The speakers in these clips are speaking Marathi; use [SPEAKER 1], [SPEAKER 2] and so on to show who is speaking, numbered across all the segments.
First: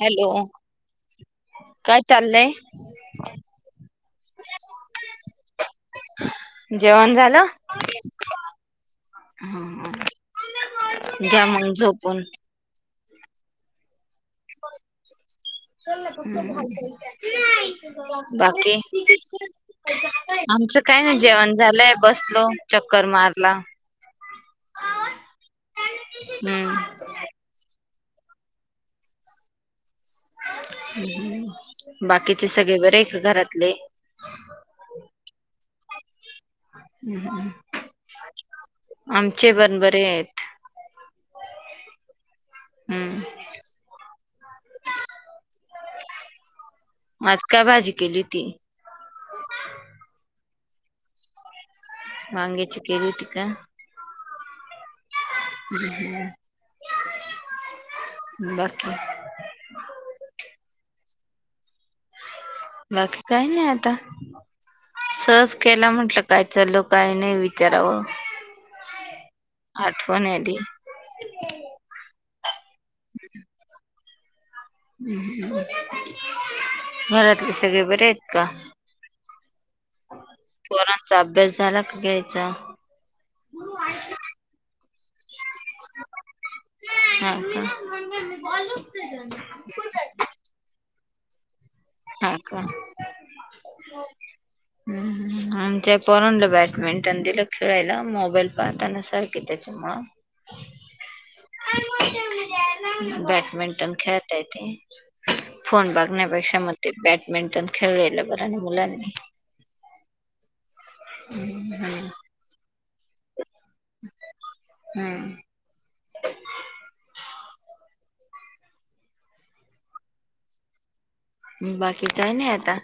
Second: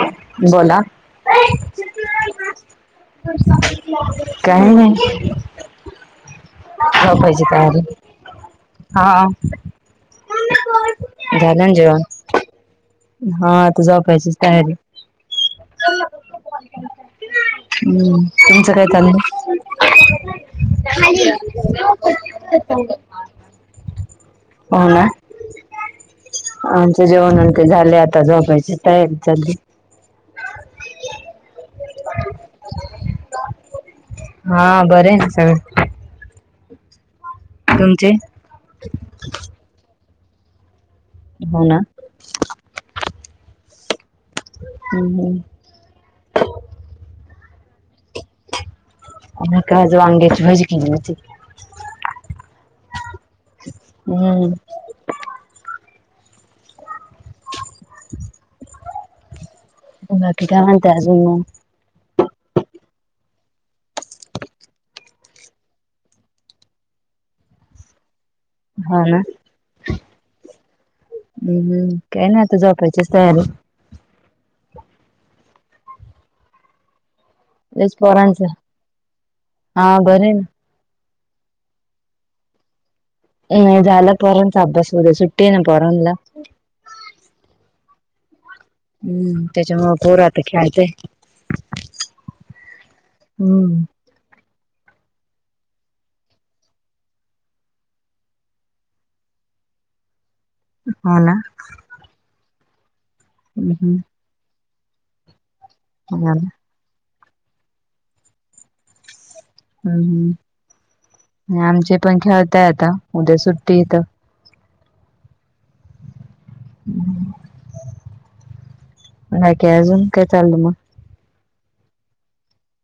[SPEAKER 1] हॅलो
[SPEAKER 2] बोला
[SPEAKER 1] काय चाललंय
[SPEAKER 2] काही नाही
[SPEAKER 1] जेवण
[SPEAKER 2] हपयज
[SPEAKER 1] झालं
[SPEAKER 2] तयार हा
[SPEAKER 1] ह घ्या
[SPEAKER 2] झालं
[SPEAKER 1] मग
[SPEAKER 2] ना जेवण
[SPEAKER 1] झोपून
[SPEAKER 2] हा आता झोपायची तयारी हम्म
[SPEAKER 1] बाकी
[SPEAKER 2] तुमचं काय चाललंय?
[SPEAKER 1] आमचं काय नाही जेवण झालंय बसलो चक्कर मारला
[SPEAKER 2] हो ना अ
[SPEAKER 1] हम्म
[SPEAKER 2] जेवण ते झाले आता झोपायची तयारी चाली
[SPEAKER 1] बाकीचे सगळे बरे का घरातले
[SPEAKER 2] हा बरे ना सगळं
[SPEAKER 1] हम् हम.
[SPEAKER 2] तुमचे?
[SPEAKER 1] आमचे पण बरे आहेत.
[SPEAKER 2] हो ना?
[SPEAKER 1] हम्.
[SPEAKER 2] हम् हम.
[SPEAKER 1] आज काय भाजी केली होती?
[SPEAKER 2] मि का आज वांग्याची भाजी केली होती.
[SPEAKER 1] वांग्याची केली होती का?
[SPEAKER 2] हम्म.
[SPEAKER 1] बाकी?
[SPEAKER 2] बाकी काय म्हणताय आजुन मग?
[SPEAKER 1] बाकी काही नाही आता सहज केला म्हटलं काय चाललं काय नाही विचारावं?
[SPEAKER 2] हा ना
[SPEAKER 1] आठवण आली
[SPEAKER 2] हम हम काही नाही आता झोपायची तयारी
[SPEAKER 1] हम्. घरातले सगळे
[SPEAKER 2] लईच
[SPEAKER 1] बरे आहेत
[SPEAKER 2] पोरांचं
[SPEAKER 1] का?
[SPEAKER 2] हा बरे ना
[SPEAKER 1] पोरांचा अभ्यास झाला का घ्यायचा?
[SPEAKER 2] नाही झाला पोरांचा अभ्यास, उद्या सुट्टी आहे न पोरांना
[SPEAKER 1] हाका.
[SPEAKER 2] हम्म त्याच्यामुळ पोर आता खेळताय
[SPEAKER 1] हा का?
[SPEAKER 2] हम्म
[SPEAKER 1] ह् आमच्या पोरांना बॅडमिंटन दिल खेळायला मोबाईल पाहताना सारखे त्या ते्ह [unintelligible]
[SPEAKER 2] हो ना?
[SPEAKER 1] बॅडमिंटन
[SPEAKER 2] हम्म
[SPEAKER 1] खेळताये ते फोन
[SPEAKER 2] हो ना
[SPEAKER 1] बगण्यापेक्षा मते बॅडमिंटन खेळलेल बरं णा मुलांनी.
[SPEAKER 2] हम्म हम्म आमचे पण खेळताय आता उद्या सुट्टी येत.
[SPEAKER 1] हम्म.
[SPEAKER 2] नाही काही अजून, काय चालल मग?
[SPEAKER 1] बाकी काय नाही आता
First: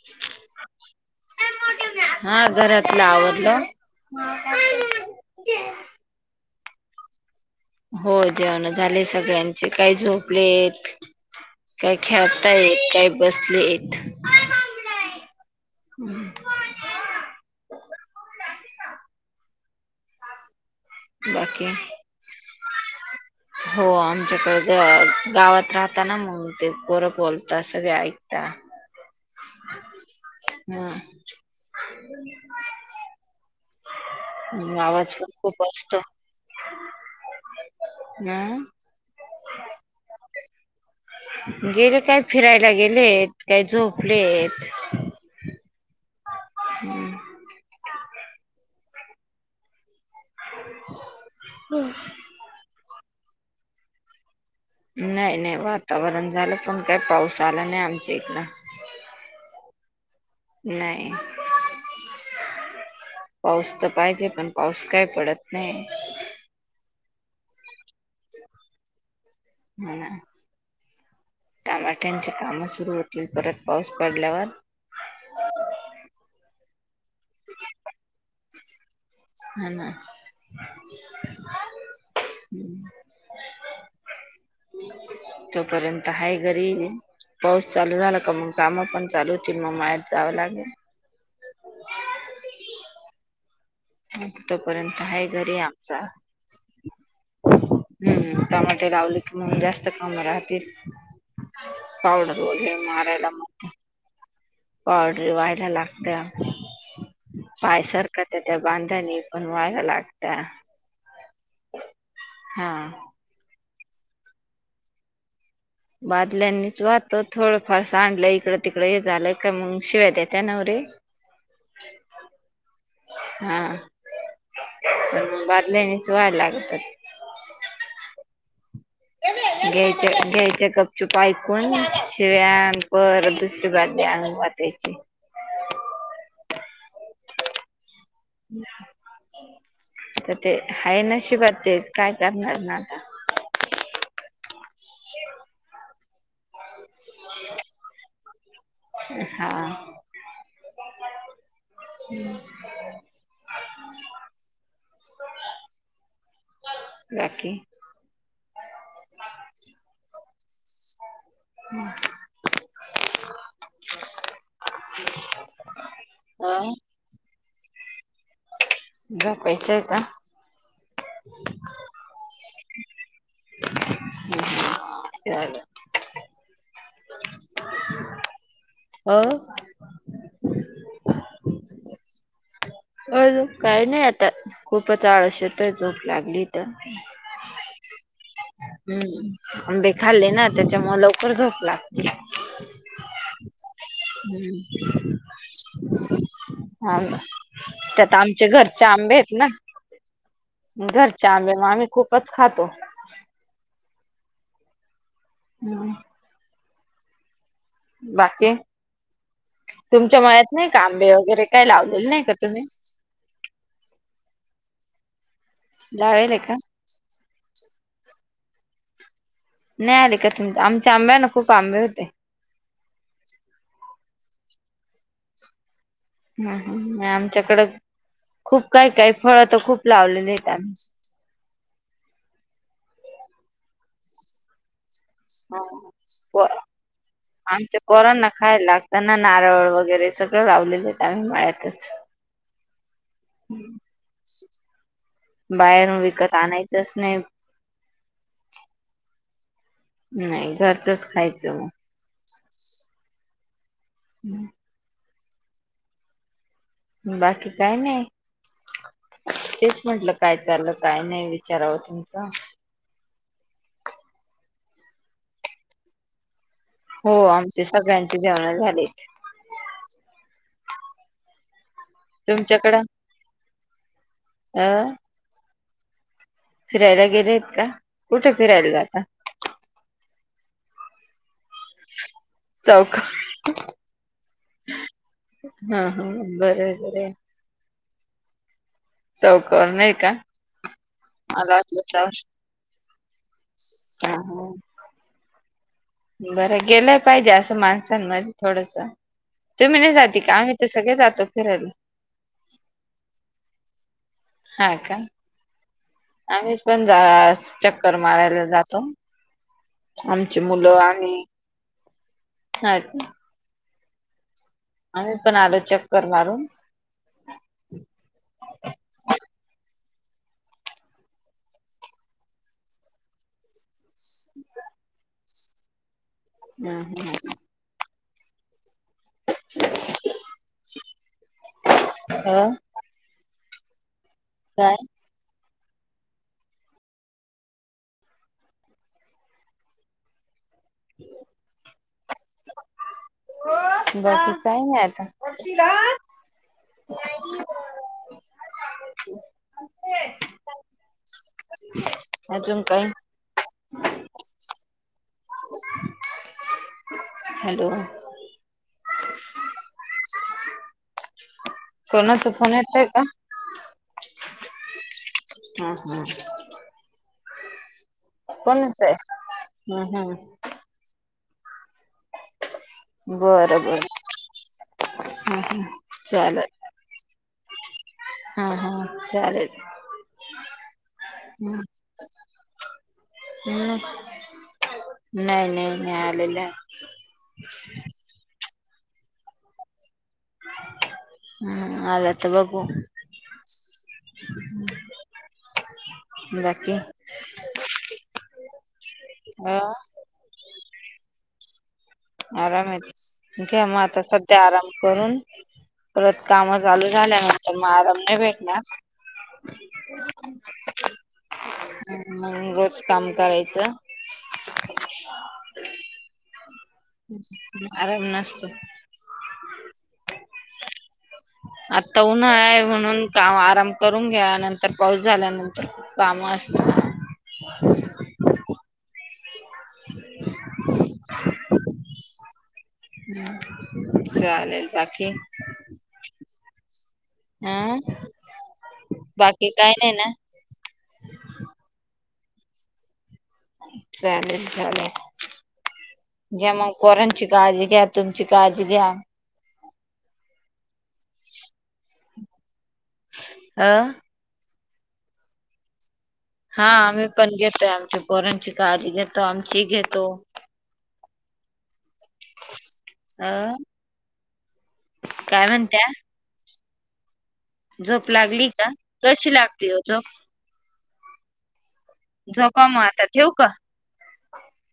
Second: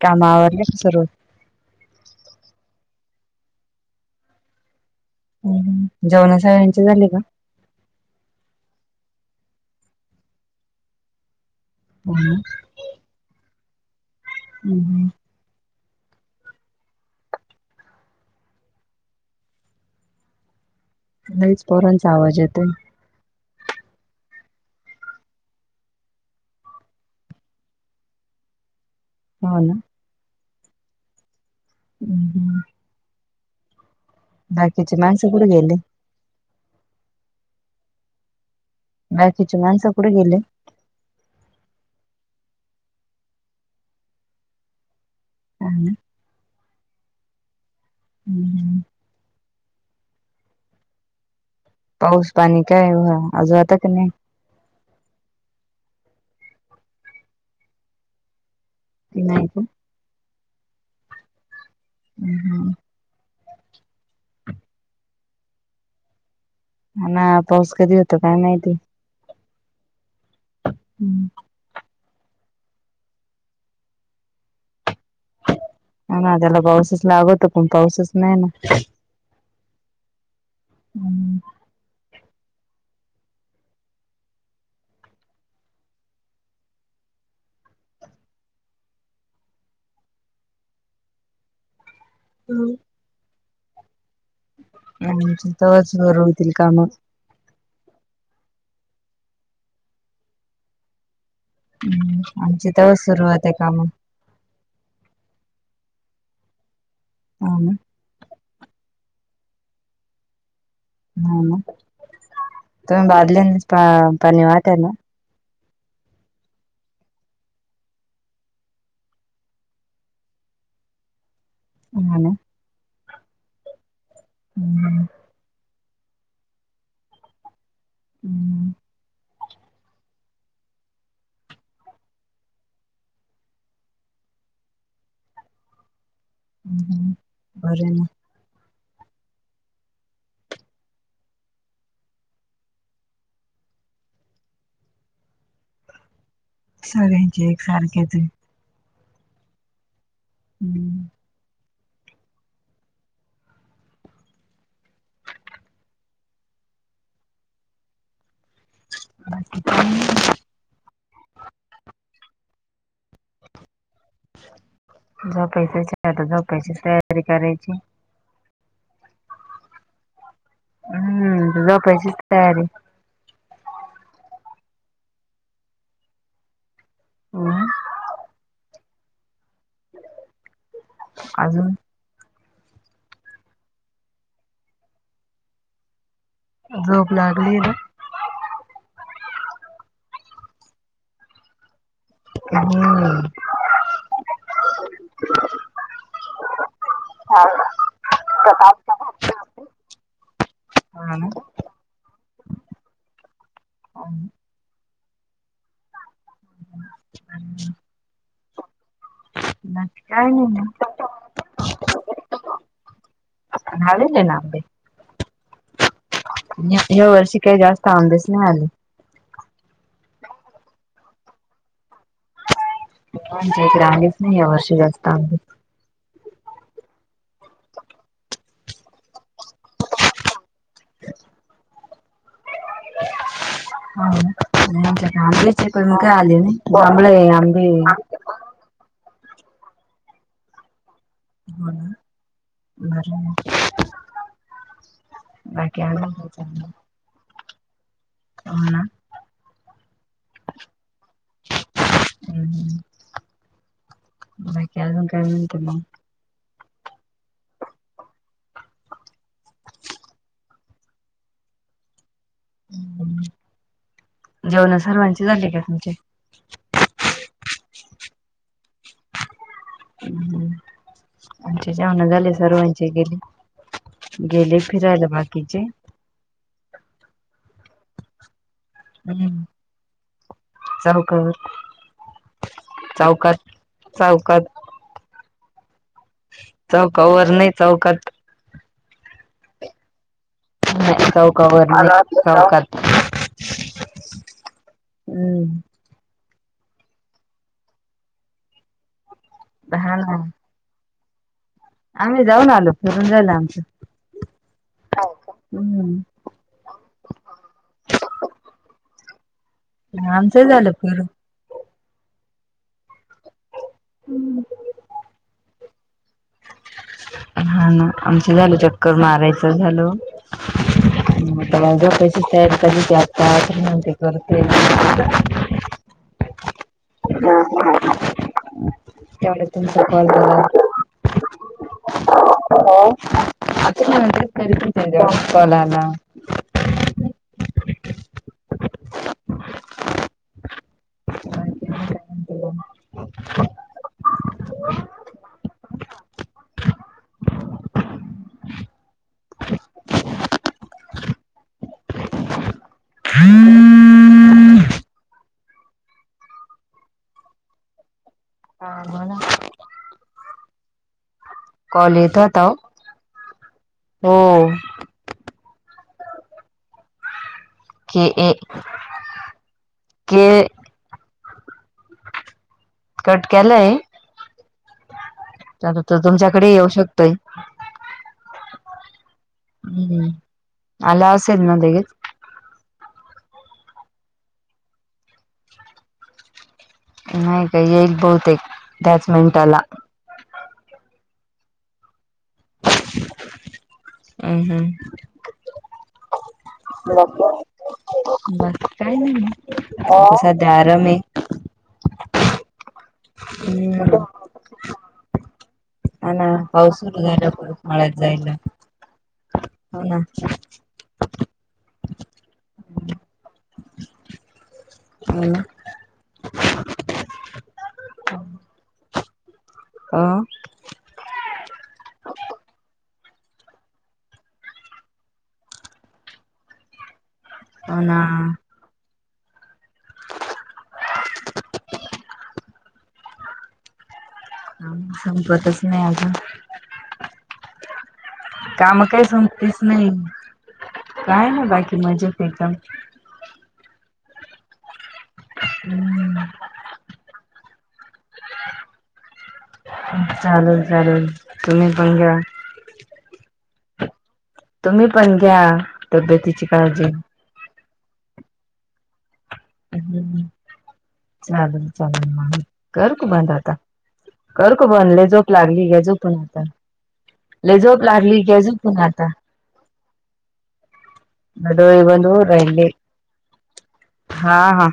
[SPEAKER 2] काम आवरले का सर्व?
[SPEAKER 1] हा घरातलं आवरल.
[SPEAKER 2] जेवणा सगळ्यांचे झाले का?
[SPEAKER 1] हो जेवण झाले सगळ्यांचे काय झोपलेत काय खेळता येत काय बसले आहेत
[SPEAKER 2] हम् हम.
[SPEAKER 1] हम्.
[SPEAKER 2] लईच
[SPEAKER 1] बाकी
[SPEAKER 2] पोरांचा आवाज येतोय
[SPEAKER 1] हो आमच्याकडे गावात राहताना मग ते बोरं बोलता सगळे ऐकता
[SPEAKER 2] हो ना?
[SPEAKER 1] हा.
[SPEAKER 2] हम् हम. बाकीचे
[SPEAKER 1] आवाज खूप
[SPEAKER 2] माणसं कुठे
[SPEAKER 1] खूप
[SPEAKER 2] गेले?
[SPEAKER 1] असती हम.
[SPEAKER 2] बाकीची माणसं कुठे गेली?
[SPEAKER 1] गेले काय फिरायला गेलेत काय झोपलेत
[SPEAKER 2] काय
[SPEAKER 1] हम्म.
[SPEAKER 2] हम् हम.
[SPEAKER 1] हम.
[SPEAKER 2] पाऊस पाणी काय व आज होता का नाही?
[SPEAKER 1] नाही नाही वातावरण झालं पण काही पाऊस आला नाही आमच्या इकड
[SPEAKER 2] त [unintelligible]
[SPEAKER 1] नाही
[SPEAKER 2] हम् हम
[SPEAKER 1] पाऊस तर पाहिजे पण पाऊस काय पडत नाही
[SPEAKER 2] हा ना पाऊस कधी ये
[SPEAKER 1] होना टमाट्यांचे काम सुरु होतील परत पाऊस पडल्यावर
[SPEAKER 2] हा ना त्याला पाऊसच लागतो पण पाऊसच नाही ना
[SPEAKER 1] हा ना हम् तोपर्यंत हाय घरी पाऊस चालू झाला का मग काम पण चालू होतील मग मळ्यात जावं लागल.
[SPEAKER 2] ह
[SPEAKER 1] तोपर्यंत आहे
[SPEAKER 2] आमची
[SPEAKER 1] घरी
[SPEAKER 2] तेव्हाच
[SPEAKER 1] आमचा
[SPEAKER 2] सुरू होतील काम
[SPEAKER 1] हम्म टमाटे लावले कि मंग जास्त कामं राहतील पावडर
[SPEAKER 2] आमची
[SPEAKER 1] वगैरे
[SPEAKER 2] तेव्हाच
[SPEAKER 1] मारायला
[SPEAKER 2] सुरुवात आहे
[SPEAKER 1] मग
[SPEAKER 2] काम
[SPEAKER 1] पावडरी व्हायला लागत
[SPEAKER 2] हा ना
[SPEAKER 1] पायसार [unintelligible] त्या बांधणी पण व्हाया लागता
[SPEAKER 2] हा ना तुम्ही बदल्यांनीच पाणी वाहत्याना
[SPEAKER 1] बादल्यांनीच वाहतो थोडंफार सांडलं इकडं तिकडं हे झालं का मग शिवाय देत्या नवरे
[SPEAKER 2] हा ना
[SPEAKER 1] हा पण म बादलायनीच वायला लागतं
[SPEAKER 2] हम
[SPEAKER 1] घ्यायच्या घ्यायच्या गपचूप ऐकून शिव्या न परत दुसरी बादली आणून व त्याची
[SPEAKER 2] ह् हम् बरं ना
[SPEAKER 1] तर ते आहे नशिबात ते काय करणार ना आता
[SPEAKER 2] सगळ्यांची एकसारखेेचे
[SPEAKER 1] हा
[SPEAKER 2] हम्म
[SPEAKER 1] ह् बाकी
[SPEAKER 2] बाकी काही नाही झोपायचचये आता झोपायची तयारी करायची
[SPEAKER 1] झोपायचंय का
[SPEAKER 2] हम्म झोपायचीच तयारी
[SPEAKER 1] ह् ले [unintelligible]
[SPEAKER 2] हम्म
[SPEAKER 1] अ
[SPEAKER 2] अजून
[SPEAKER 1] अजून काही नाही आता खूपच आळश येत झोप लागली तर
[SPEAKER 2] झोप लागली ना
[SPEAKER 1] हम्म आंबे खाल्ले ना त्याच्यामूळ लवकर झोप लागती
[SPEAKER 2] हम्
[SPEAKER 1] हा ना त्यात आमच्या घरचे आंबेत ना
[SPEAKER 2] हा ना
[SPEAKER 1] घरच्या आंबे मग आम्ही खूपच खातो हम्म
[SPEAKER 2] हम्
[SPEAKER 1] बाकी तुमच्या
[SPEAKER 2] काय
[SPEAKER 1] मळ्यात नाही
[SPEAKER 2] मग
[SPEAKER 1] आंबे वगैरे काही लावलेले नाही का तुम्ही
[SPEAKER 2] लावेलेना आंबे
[SPEAKER 1] लावेले का
[SPEAKER 2] ह्या वर्षी काही जास्त आंबेच नाही आले.
[SPEAKER 1] नाही आले का तुम आमच्या आंब्याना खूप आंबे होते.
[SPEAKER 2] आमच्या इकडे आलेच नाही यावर्षी जास्त आंबे.
[SPEAKER 1] हम्म हम्म. आमच्याकड खूप काही काही फळ तर खूप लावलेलेेत आम्ही.
[SPEAKER 2] [unintelligible] हा आंबलेचक काय आले नाही जांबळे आंबे
[SPEAKER 1] यांना खायला त्यांना नारळ वगैरे सगळं लावलेले त्या
[SPEAKER 2] हो
[SPEAKER 1] मळ्यातच
[SPEAKER 2] ना बरं बाकी
[SPEAKER 1] बाहेर
[SPEAKER 2] अजून काय
[SPEAKER 1] विकत
[SPEAKER 2] चाललंय
[SPEAKER 1] आणायचंच नाही.
[SPEAKER 2] हो ना.
[SPEAKER 1] नाही घरचंच खायचं ओ.
[SPEAKER 2] मग अजून काय म्हणत्यात मग
[SPEAKER 1] बाकी काय नाही. तेच म्हटलं काय चाल काय नाही विचारावं तुमचं.
[SPEAKER 2] जेवण सर्वांचे झाले का तुमचे?
[SPEAKER 1] हो आमचे सगळ्यांची जेवण झाली.
[SPEAKER 2] हम्म आमच्या जेवणा झाले
[SPEAKER 1] तुमच्याकडं
[SPEAKER 2] सर्वांचे गेले. गेले
[SPEAKER 1] अ
[SPEAKER 2] फिरायला बाकीचे?
[SPEAKER 1] फिरायला गेलेत का कुठे फिरायला जाता?
[SPEAKER 2] हम्म चऊकर
[SPEAKER 1] चौक
[SPEAKER 2] चौकात चौकात
[SPEAKER 1] हा हा बरोबर आहे.
[SPEAKER 2] चौकावर नाही चौकात
[SPEAKER 1] चौकरवर नाही का? मला वाटलं
[SPEAKER 2] चौकावरून
[SPEAKER 1] चौ
[SPEAKER 2] चौकात
[SPEAKER 1] हा हा
[SPEAKER 2] हम्म
[SPEAKER 1] बरं गेलं पाहिजे असं माणसांमध्ये थोडस तुम्ही नाही
[SPEAKER 2] हा
[SPEAKER 1] जाते
[SPEAKER 2] ना
[SPEAKER 1] का आम्ही ते सगळे जातो फिरायला.
[SPEAKER 2] आम्ही जाऊन आलो फिरून जाल आमचं हम्म.
[SPEAKER 1] आम्हीच पण जा चक्कर मारायला जातो. आमची
[SPEAKER 2] आमचं झालं
[SPEAKER 1] मुलं
[SPEAKER 2] फिरून.
[SPEAKER 1] आम्ही हा.
[SPEAKER 2] हम्म.
[SPEAKER 1] आम्ही पण आलो चक्कर मारून.
[SPEAKER 2] हा ना आमच झाल चक्कर मारायचं झालं. ज कैसेल कधी ते आता अस म्हण ते करते.
[SPEAKER 1] हम्म हम्म
[SPEAKER 2] हं हं. त्यामुळे तुमचा कॉल बघा [inaudible]
[SPEAKER 1] अ
[SPEAKER 2] आता नंतर
[SPEAKER 1] काय?
[SPEAKER 2] करती कॉलाला
[SPEAKER 1] [inaudible]
[SPEAKER 2] [inaudible]
[SPEAKER 1] बस काही नाही आता. [inaudible] अजून काय?
[SPEAKER 2] [inaudible]
[SPEAKER 1] [unintelligible] हॅलो.
[SPEAKER 2] हा मला कॉल येत
[SPEAKER 1] कोणाचा
[SPEAKER 2] होता
[SPEAKER 1] फोन
[SPEAKER 2] ओ.
[SPEAKER 1] येतय का
[SPEAKER 2] हो.
[SPEAKER 1] हा हा.
[SPEAKER 2] के ए.
[SPEAKER 1] कोणचं आहे हम् हम्
[SPEAKER 2] के कट
[SPEAKER 1] बरं बर
[SPEAKER 2] त्या तर तुमच्याकडे
[SPEAKER 1] चालेल
[SPEAKER 2] येऊ शकतोय.
[SPEAKER 1] हा हा चालेल.
[SPEAKER 2] हम्म आल असेत ना लगेच.
[SPEAKER 1] हम् नाही नाही नाही आलेला.
[SPEAKER 2] नाही काय एक बहुतेक एक त्याच मिनिटाला.
[SPEAKER 1] हम्म आला तर बघू.
[SPEAKER 2] हम हम्
[SPEAKER 1] बाकी
[SPEAKER 2] मग काय
[SPEAKER 1] अ
[SPEAKER 2] नाही ार मे
[SPEAKER 1] आराम येत घ्या मग
[SPEAKER 2] हम्म
[SPEAKER 1] आता सध्या आराम करून
[SPEAKER 2] हा
[SPEAKER 1] परत
[SPEAKER 2] ना
[SPEAKER 1] काम
[SPEAKER 2] पाऊस
[SPEAKER 1] चालू
[SPEAKER 2] सुरू झाला
[SPEAKER 1] झाल्यानंतर म
[SPEAKER 2] परत मळ्यात
[SPEAKER 1] आराम नाही
[SPEAKER 2] जायला.
[SPEAKER 1] भेटणार.
[SPEAKER 2] हो ना
[SPEAKER 1] म रोज काम करायचं
[SPEAKER 2] ह
[SPEAKER 1] आराम नसतो.
[SPEAKER 2] अं
[SPEAKER 1] [inaudible] आता उन्हाळा आहे म्हणून काम आराम करून घ्या नंतर पाऊस झाल्यानंतर काम असत.
[SPEAKER 2] होना
[SPEAKER 1] हम् सर
[SPEAKER 2] ह संपतच नाही अजून.
[SPEAKER 1] हं
[SPEAKER 2] काम काय संपतेच नाही काय ना बाकी मजेत एकदम.
[SPEAKER 1] चालेल चालेल.
[SPEAKER 2] हम्म
[SPEAKER 1] घ्या मग पोरांची काळजी घ्या तुमची काळजी घ्या.
[SPEAKER 2] चालेल चालेल तुम्ही पण घ्या.
[SPEAKER 1] अ
[SPEAKER 2] तुम्ही पण घ्या तब्यती
[SPEAKER 1] हा आम्ही पण घेतोय आमच्या पोरांची काळजी घेतो आमची घेतो.
[SPEAKER 2] चालल चाल म. करु बंद
[SPEAKER 1] अ
[SPEAKER 2] आता करू का बंद ली झोप
[SPEAKER 1] काय
[SPEAKER 2] लागली घ्या
[SPEAKER 1] म्हणत्या
[SPEAKER 2] झोपून आता. लई झोप लागली घ्या झोपून आता.
[SPEAKER 1] लागते हो. च
[SPEAKER 2] डोळे बंद होऊ राहिले.
[SPEAKER 1] झोपा मग आता ठेवू का
[SPEAKER 2] हा हा